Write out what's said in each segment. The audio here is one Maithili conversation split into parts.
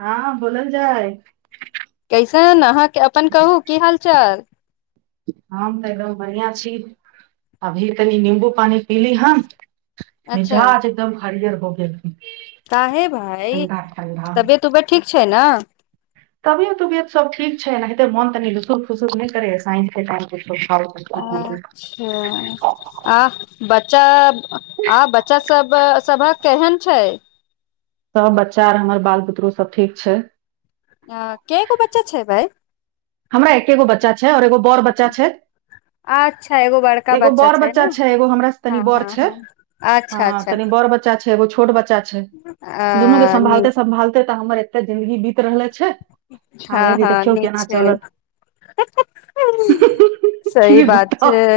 हँ बोलल जाइ [unintelligible] अपन कहू की हाल चाल बढ़िआ छी अभी तनी नींबू पानि पीली हन मिजाज एकदम हरिअर हो गेल ताहे भाइ ठंडा ठंडा तबियत उबियत ठीक छै ने तबियत उबियत सब ठीक छै एनाहिते मोन तनि लुसु फुसूक नहि करे साइंस अच्छा आ बच्चा सभ बच्चा आर हमर बाल बुतरू सभ ठीक छै। अ कर्इ गो बच्चा छै भाई। हमरा एकेगो बच्चा छै और एगो बड़ बच्चा छै अच्छा एगो बड़का एगो बड़ बच्चा ने छै एगो हमरा से तनी हँ बड़ हँ छै हँ अच्छा ह अच्छा तनि बड़ बच्चा छै एगो छो छोटब चा छै दुनू के अ नीक सम्भालते- सम्भालते। त हमर एकटा जिन्दगी बीत रहल है। [unintelligible] हँ हआगे के हँ देखियौ नीक केना छै चलत। सही की बात छै। बताउ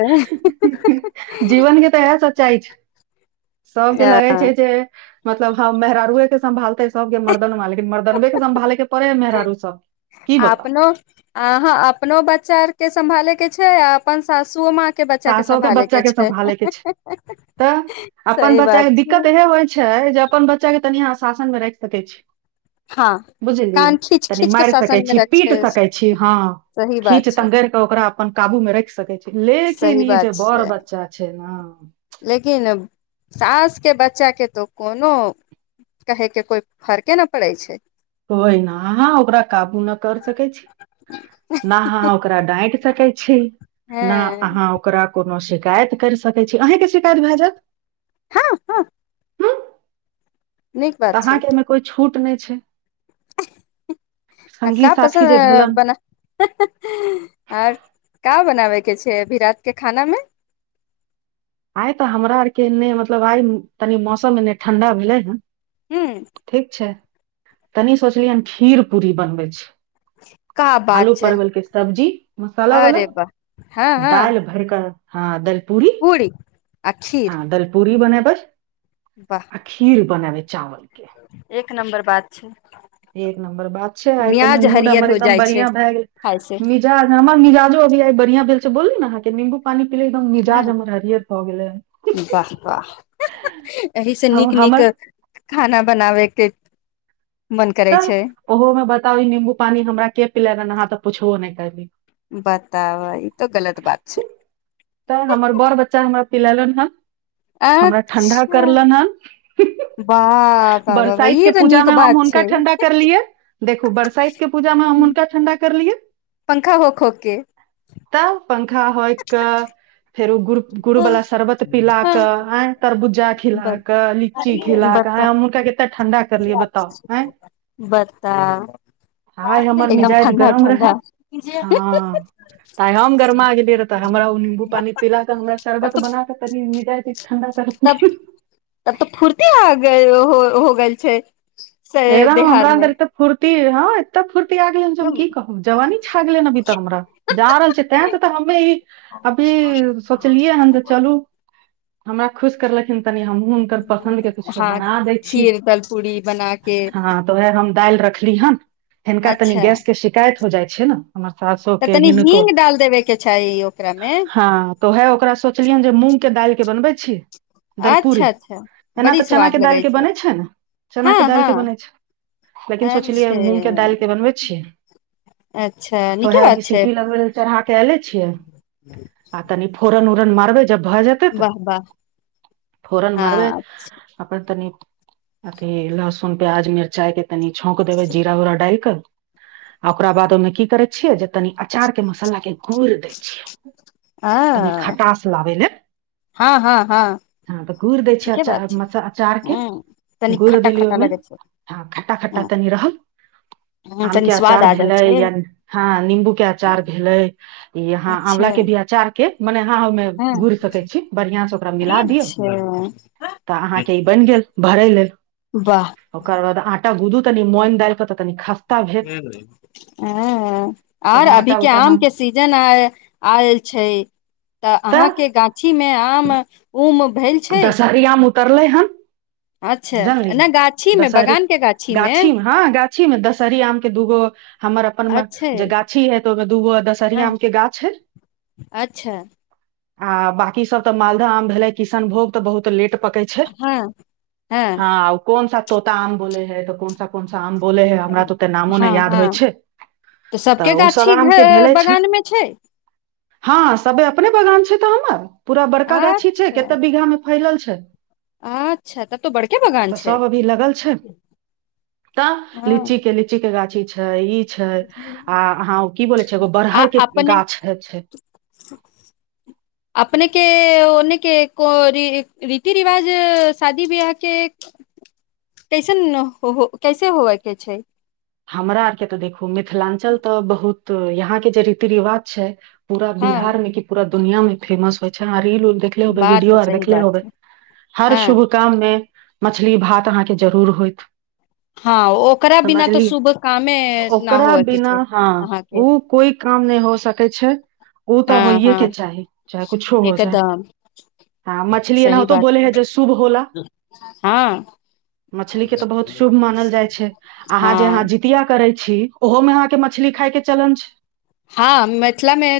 जीवन के तऽ इएह सच्चाइ छै। सबके लगै छै जे। मतलब ह मेहरारुए के सं्भालतय। सबके मर्दन वा लेकिन मर्दनबे के सम्भाले के पड़े है मेहरारू सब की बताऊ। आहा अपनो बच्चा आर के संभाले के छै आ अपन सासु माँ के बच्चा सासो के सम्भाले बच्चा के छै समभाले के छै तऽ अपन सही बच्चा बात के छै दिक्कत इहे होइ छै जे अपन बच्चा के तनि अहाँ शासन मे राईख सकै छी। हँ बुझली कान खींच तनी खींच के मारि सकै शासन मे छी रखे पीट सकै छी हँ सही बात खीच छै तगड़ कऽ ओकरा अपन काबूमे राखि सकै छी लेक ी न सही ई जे बात बड़ छै बच्चा आ छै न। लेकिन सासके बच्चाके तऽ कोनो कहयके कोइ फर्के नहि पड़ै छै। कोइ न अहाँ ओकरा काबू न कर सकै छी न अहाँ ओकरा डाँंटि सकै छी। ना हँ अहाँ ओकरा कोनो शि शिकायत कैर सकै छी अहींके शिकायत भै जैत। हँ हँ नीक बात छै तहाँके अय में कोइ छूट नै छै। आ सङ्गी क साथी पसन्द जे ह भेलन बना आ का बनाबै। के छै अभी रात के खाना मे। आइ तऽ हमरा आरके एन्ने मतलब आइ तनि मौसम एन्ने ठण्ढा भेलै हन। हूँ ठीक छै। तनी सोचलियै हन खीर पूरी बनबै छी। का आलू बात छै परवल के सब्जी मसाला वला अरे वाह हँ हँ दाईल भरिकऽ हँ दल पूरी। आ खीर हँ दलपूरी बने बै। वाह आ खिर। बनेबे चावल। के एक नं्बर बात। च्छा। एक नम्बर बात छै आइ तनी मूड हरियर हमर हो एकदम जाइ छै बढ़ििया भै गेल खाय से मिजाज हमर मिजाजोभ। बढ़िया भेलिल छै बोलू ने अहके नीमबू। पानी पले एकदम मिजाज हमर हरियत भऽ गेलै वाह वाह एहि से ह नीक नीक हमर। खाना बनाबैके। तऽ ओहो में बताउ नम्बू पानी हमरा के पिले देनहार। तऽ पुछो नहि करली। बताबै ई त गलत बात छै। तऽ हमर बड़ बच्चा हमरा पिलेलन हँ। हमरा ठणढा अच्छा करलन हन। वाह वाह वाह वाह बरसाइत के ई तऽ नीक पूजामे हम बात हुनका छै ठंडा करलियै देखू बरसाइत के पूजामे हम हुनका ठण्डा करलियै। पंखा होक होक के तब पंखा होइक क। फेर ओ गुड़ गुड़ुवला शरबत पिला कऽ आ तरबुजा खिला कऽ लीची खिला। आय बता हम हुनका केते ठणडा करलिय बता बता आय हमर एकदम मिजज ठण्डा गरम रहे ठण्डा आय हम गरमा गेलईये रहै त हमरा ऊ नींबू पानी पिला। हमरा तब शरबत तऽ बना क तनी पिल्लै तब तब तऽ फुुरतीे आ गय ओ। हो -हो ग छै। से हे राम देहार हमरा मे अन्दर तऽ फूर् ती हँ। ऽ फुर्ती आ गेलै ह हम की कहब जवानी छ गेले ह अभी तऽ हमरा जा रहल छै तैं से तऽ हमे अभी सोचलियै हन जे चलू। हमरा खुश करलखिन। तनि हमहूँ हुनकर पसन्दके किछो हँ बना दै छियै खीर दल पूरी ब हँ तऽ वहै हम दालि रख खली हन। हिनका तनि अच्छा गैस के शिकायत हो जाइ छै न। हमर साासो तऽ के तनि हिनको हींग डाल देबे के चाही ओकरा मे हँ तऽ ओहै ओकरा सोचलियनि जे मुह। के दालिक के बनबै छी। दलपूरी अच्छा अच्छा एना बड़ी तऽ स्वाद चनाके लगै दाईलके बनै छै न। चना के हँ दायल हँ के बनै छै लेकिन सोचलियय अच्छे मूंग के दायल के बनबै छियै अच्छा तो नीके ओहै बात अभी छै सिटी लगबई लै चढ़ा क ऐले छियै आ तनि फोर न ओरन मरबै। जब भऽ जेतै तऽ वाह वाह फोरन आ मारबै अपन तनि। अच ई लहसुन प्याज मिरचाइ के तनी छंक देब जीरा उरा डाइल क। आ ओकरा बाद ओहिमे की करै छियै जे तनी अचारके मसालाक के गूईर दै छियै। तनी आ खटास लाबै लै। हँ - हाँ -हँ। हँ तऽ गुड़ि दै छै ठीके बात अचार म ह अचारके। तनी गुड़ खट्टा देली खट्टा ओहिमे लगै छै हँ खट्टा -खट्टा तनि रहल ह आम तनी के स्वाद अचार आ जाइ भेले छै या हँ नम्बू के अचार भेलै ई यहा अच्छा आंवला के भी अचार के मने अहाँ ओहिमे हँ गुड़ि सकै छीयय बढ़ियां से मिला दिय अच्छा त अहाँ के ई बइन गेल भरे ह वाह ओकर बाद आठ। टा गुदू तनी मन दाल पता ख। ह तऽ आर उएह आटा अभीके उटा आम हम के सीजन आय आयल छै। तऽ अहाँके गाछी मे आम उम भेल छै दशहरी आम ऊ तर ले हन। अच्छा जानली नहि गाछीमे दशहरी बगानके गाछीमे हँ गाछीमे दशहरी आमके दूगो हमर अपनमे अच्छे जे गाछी है तऽ ओहिमे दूगो दशहरी हँ आमके गाछ हइ। अच्छा आ बाकी सब तऽ मालदह आम भेलै। किशनभोग तऽ बहुत लेट पतै छै हँ हँ ह कोन सा तोता आम बोलय रहै त कोनसा कोनसा आम बोले है हमरा तऽ ओते नामो हँ नहि याद होइ -हँ छै तऽ सभके ओ सब गाछी आम भ के भेले बगानमे छै। हँ सभे अपने बगान छै तऽ हमर। पूरा बड़का गाछी छै केत अच्छा फैलल छै। अच्छा तब तो बड़के बगान तऽ छै सब अभी लगल छै तऽ लीची हँ के लीची के गाछी। छअ ई छै आ अहाँ ओ की बोलै छै एगो आ बड़हर के अपने- गाछ है छै अपने के ओने। के को रीति रिवाज शादी बवाह के कैसन हो कैसे होवय के छै। हमरा आरके तऽ देखू मिथिलाञ्चल तऽ बहुत तऽ यहाँ के जे रीति रिवाज छै पूरा हँ बिहार मे की पूरा दुनियामे फेमस होइ छै आर रील उल देखले होबे बात तऽ वीडियो आर सही देखले बात होबे छै हर हँ शुभ काममे मछली भात अहाँके जरूर होइत हँ ओकरा बिना तऽ समझलियै शुभ ओकरा बिना हँ अहाँके उ कोइ काम नहि हो सकै छै ओ तऽ हँ हँ होइएके चाही चाहे कुछो हो जाइ एकदम ह मछली सही एनाहितो बात बोले हे छै जे शुभ होला हँ मछली के तऽ बहुत शुभ मानल जाइ छै अहाँ जे अहाँ हँ करै छी ओहोमे अहाँके मछली खायके चलन छै हँ मिथिलामे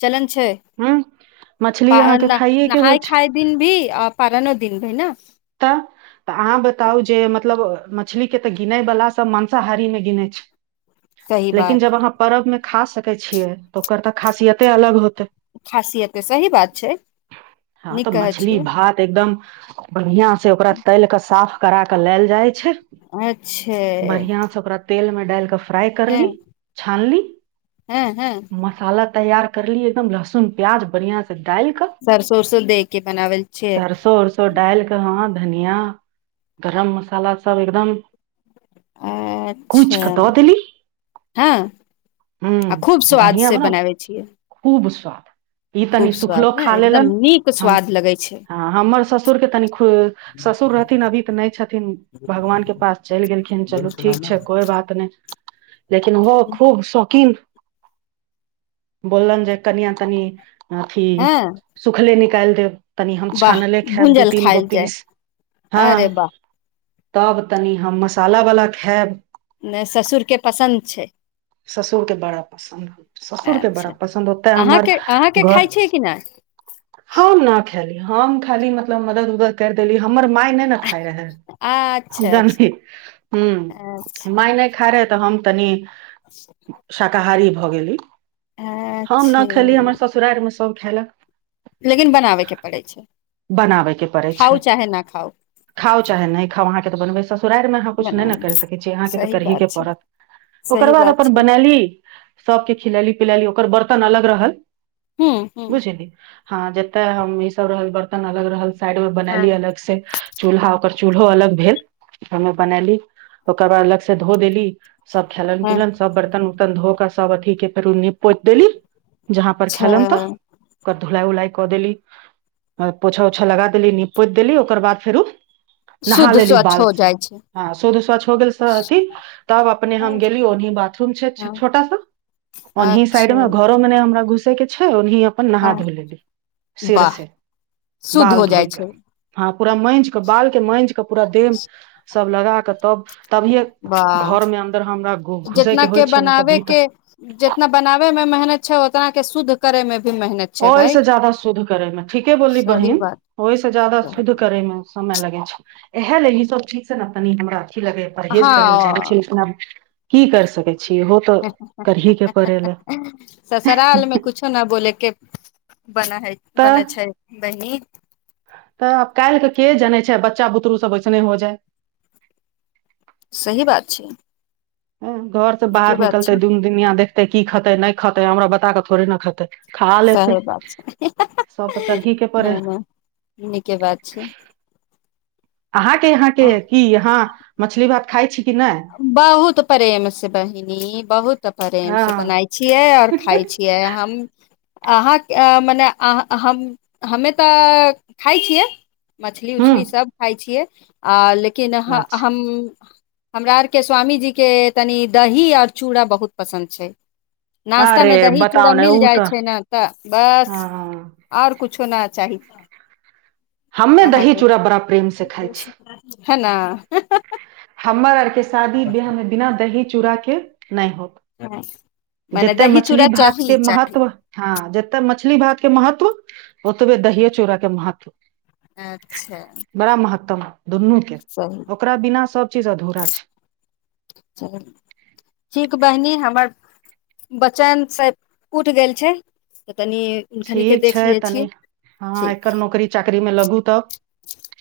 चलन छै ह मछली पा अहाँके न खाइएके होइ नहाय छै खाय दिन भी आ पारनो दिन भी ने तऽ तऽ अहाँ बताउ जे मतलब मछली के तऽ गिनैवला सभ मांसाहारीमे गिनै छै सही लेकिन बात जब अहाँ पर्बमे खा सकै छियै तऽ ओकर तऽ खासियते अलग होते खासियत तऽ सही बात छै नीक कहै छियै बढ़ियां से ओकरा तैलिकऽ साफ करा के लैल जाइ छै अच्छा तेल मे डालिकऽ फ्राइ कर ली छान ली हँ हँ मसाला तैयार करलिय एकदम लह सुन प्याज बढ़ियां डालि कऽ सरसो उरसो दे के बनावल छियै सरसो उरसो डालि केऽ हँ धनिया गरम मसाला सब एकदम कुच अच्छा कऽ दऽ देली हँ हूं आ खूब स्वाद बढ़ियां से बना बनाबै छियै खूब स्वाद ई खूब तनि स्वाद सुखलो ने खा एकदम लेलनि नीक हम स्वाद लगै छै हँ हमर ससुरके तनि खु ससुर रहथिन अभी तऽ नहि छथिन भगवानके पास चलि गेलखिन चलू ठीक छै कोइ बात नहि लेकिन ओहो खूब शौक की बोललनि जे कनियाँ तनि अथि हँ सूखले नि- -काल देब तनी हम वाह छानले खायब दू भूंजल तीन गो खायल जाय पीस हँ अरे वाह तब तनि हम मसालावला खायब नै ससुरके पसन्द छै ससुरके बड़ा पसन्द ससुर के बड़ा अच्छा पसन्द ओत्ते हमर अहाँके अहाँके खाइ घर छियै कि नहि हम न खेयली हम खाली मतलब मदद उदद कर देली हमर माय ई नै न खाई रहै अच्छा जानली अच्छा हूँ अच्छा माय नहि खाई रहै तऽ हम तनी शाकाहारी भऽ गेली हम अच्छा न खेली हमर ससुरारमे सब खेलक लेकिन बनाबैके पड़ै छै बनाबे के पड़ै खाउ छै चाहे न खाउ ससुरार अहाँ कुछ नहि बनाय ने मे। कर कै छी अहाँके त सही करहि कें बात छै पड़त ओकर सही बाद बात अपन छै बनेली सबके खिलेली पिलेली ओकर बर्तन अलग रहल हूँ हूँ बुझली हँ जेतऽ हम ई सब रहल ब- तन अलग रहल साइड मे हँ बनैएली अलग से चूल्हा ओकर चूल्हो अलग भेल ओमे बनैली ओकर बाद अलग से धो देली सब खेलन पीलन बर्तन उतन धो कर सब अथि के फेरो नीप पोति देली जहाँ पर अच्छा खैलन त ओ- धुलाई उलाई कऽ देली पोछा ओछा लगा देली नीप पोति देली ओकर बाद फेरो नहा शुद्ध लेली स्वच्छ बाल हो से जाइ छै हँ शुद्ध स्वचछ हो गेल स अथि तब अपने हम गेली ओनहीं बा- रूम छै हँ छोटा सा ओनहीं साइड अच्छा मे घरो मे नै हमरा घुस - तै के छै उन्हि अपन नहा हँ धो ले ली सिर वाह से शुद्ध बाल हो धोइ जाइ के छै ह पूरा माँजि कऽ बाल के माँजि कऽ पूरा देब सब लगा कऽ तब तभिए वाह घर में अन्दर हमरा जितना होइ के छै ने तऽ बनाबे भीतर के जितना बनाबे मे मेहनत छै उतना के शुद्ध करेमे ओ ओहि से ज्यादा शुद्ध करे मे ठीके बोलली सही बहिन बात ओहिसँ ज्यादा शुद्ध कहलियै। करेमे समय लगे छै इएह ले ई सब ठीक छै ने तनी हमरा अथी लगै परहेज करैल चाहै छी लेकिन आब की कर सकै छी इहो तऽ करही के पड़े ले ससुरालमें कुछो न बोले के बना है तऽ बनै छै बहिनी तऽ आब काल्हिके के जनै छै बच्चा बुतरू सभ ओइसने हो जाय सही बात छै ह घर से नीके बाहर बात निकलते छै दून दिनिया देखते की खेते नहि खते हमरा बता कऽ थोड़े ने खेतै सही बात छै तऽ करही के पड़े नहि नीके बात छै अहाँके यहाँके की हाँ मछली भात खाइ छी कि नहि बहुत प्रेम से बहिनी बहुत प्रेम से हँ बनाइ छियै आओर खाय छियै हम अहाँ मने अहाँ हम हमे तऽ खाइ छियै मछली हू उछली सब खाय छियै आ लेकिन अच्छा हम हमरा आरके स्वामीजीके तनि दही आओर चूड़ा बहुत पसन्द छै नास्ता मे अरे दही चूड़ा बताउ ने मिल ओ जाइ तऽ छै ने तऽ बस हँ आओर कुछ कुछो नहि चाही हमे दही अहाँके चूड़ा बड़ा प्रेम से खाइ छी है न हमर आरके शादी बियाहमे बिना दही चूड़ाके नहि हो [unintelligible] मने जतेक दही मछली चूड़ा चाही भातके महत्व हँ ज तऽ मछली भात के महत्व ओतबे दहिए चूड़ा के महत्व अच्छा बड़ा महत्तम दुनू के सही ओकरा बिना सब चीज अधूरा छै छै बचनसँ उठि गेल छै तनि हुनखनिके ठीक देख छै लियै छियै तनी हँ ठीक एकर नौकरी चाकरीमे लगू तऽ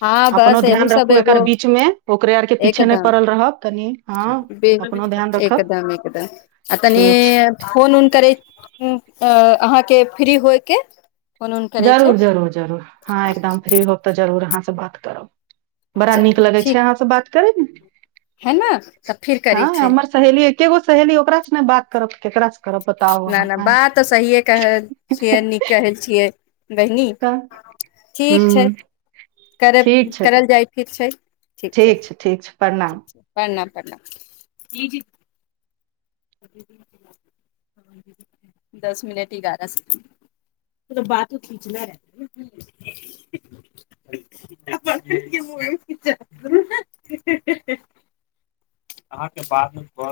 हँ अपनो बस एहू ध्यान सब रखू एगो एकर बीच में ओकरे आर के पीछे नहि एकदम पड़ल रहब कनि हँ अपनो ध्यान रखब एकदम एकदम आ तनि ठीक छै फोन उन करै अहाँके फ्री होइके जरूर जरूर जरूर हँ एकदम फ्री होब तऽ जरूर अहाँ से बात करब बड़ा नीक चलू लगै छै ठीक अहाँ से बात करयमे [inaudible] है ना हँ हमर सहेली एकेगो सहेली ओकरा से ने बात करत केकरा करब बताउ नहि अहाँ नहि आँय बात तऽ सहिए कह छियै नीक कहल छियै बहिनी तऽ ठीक छै हूँ करब ठीक छै तऽ करल जाइ ठीक छै ठीक छै ठीक छै ठीक प्रणाम छै प्रणाम प्रणाम [unintelligible] दस मिनट एगारह सेकेंड बातो खिंचनाय रहय [unintelligible]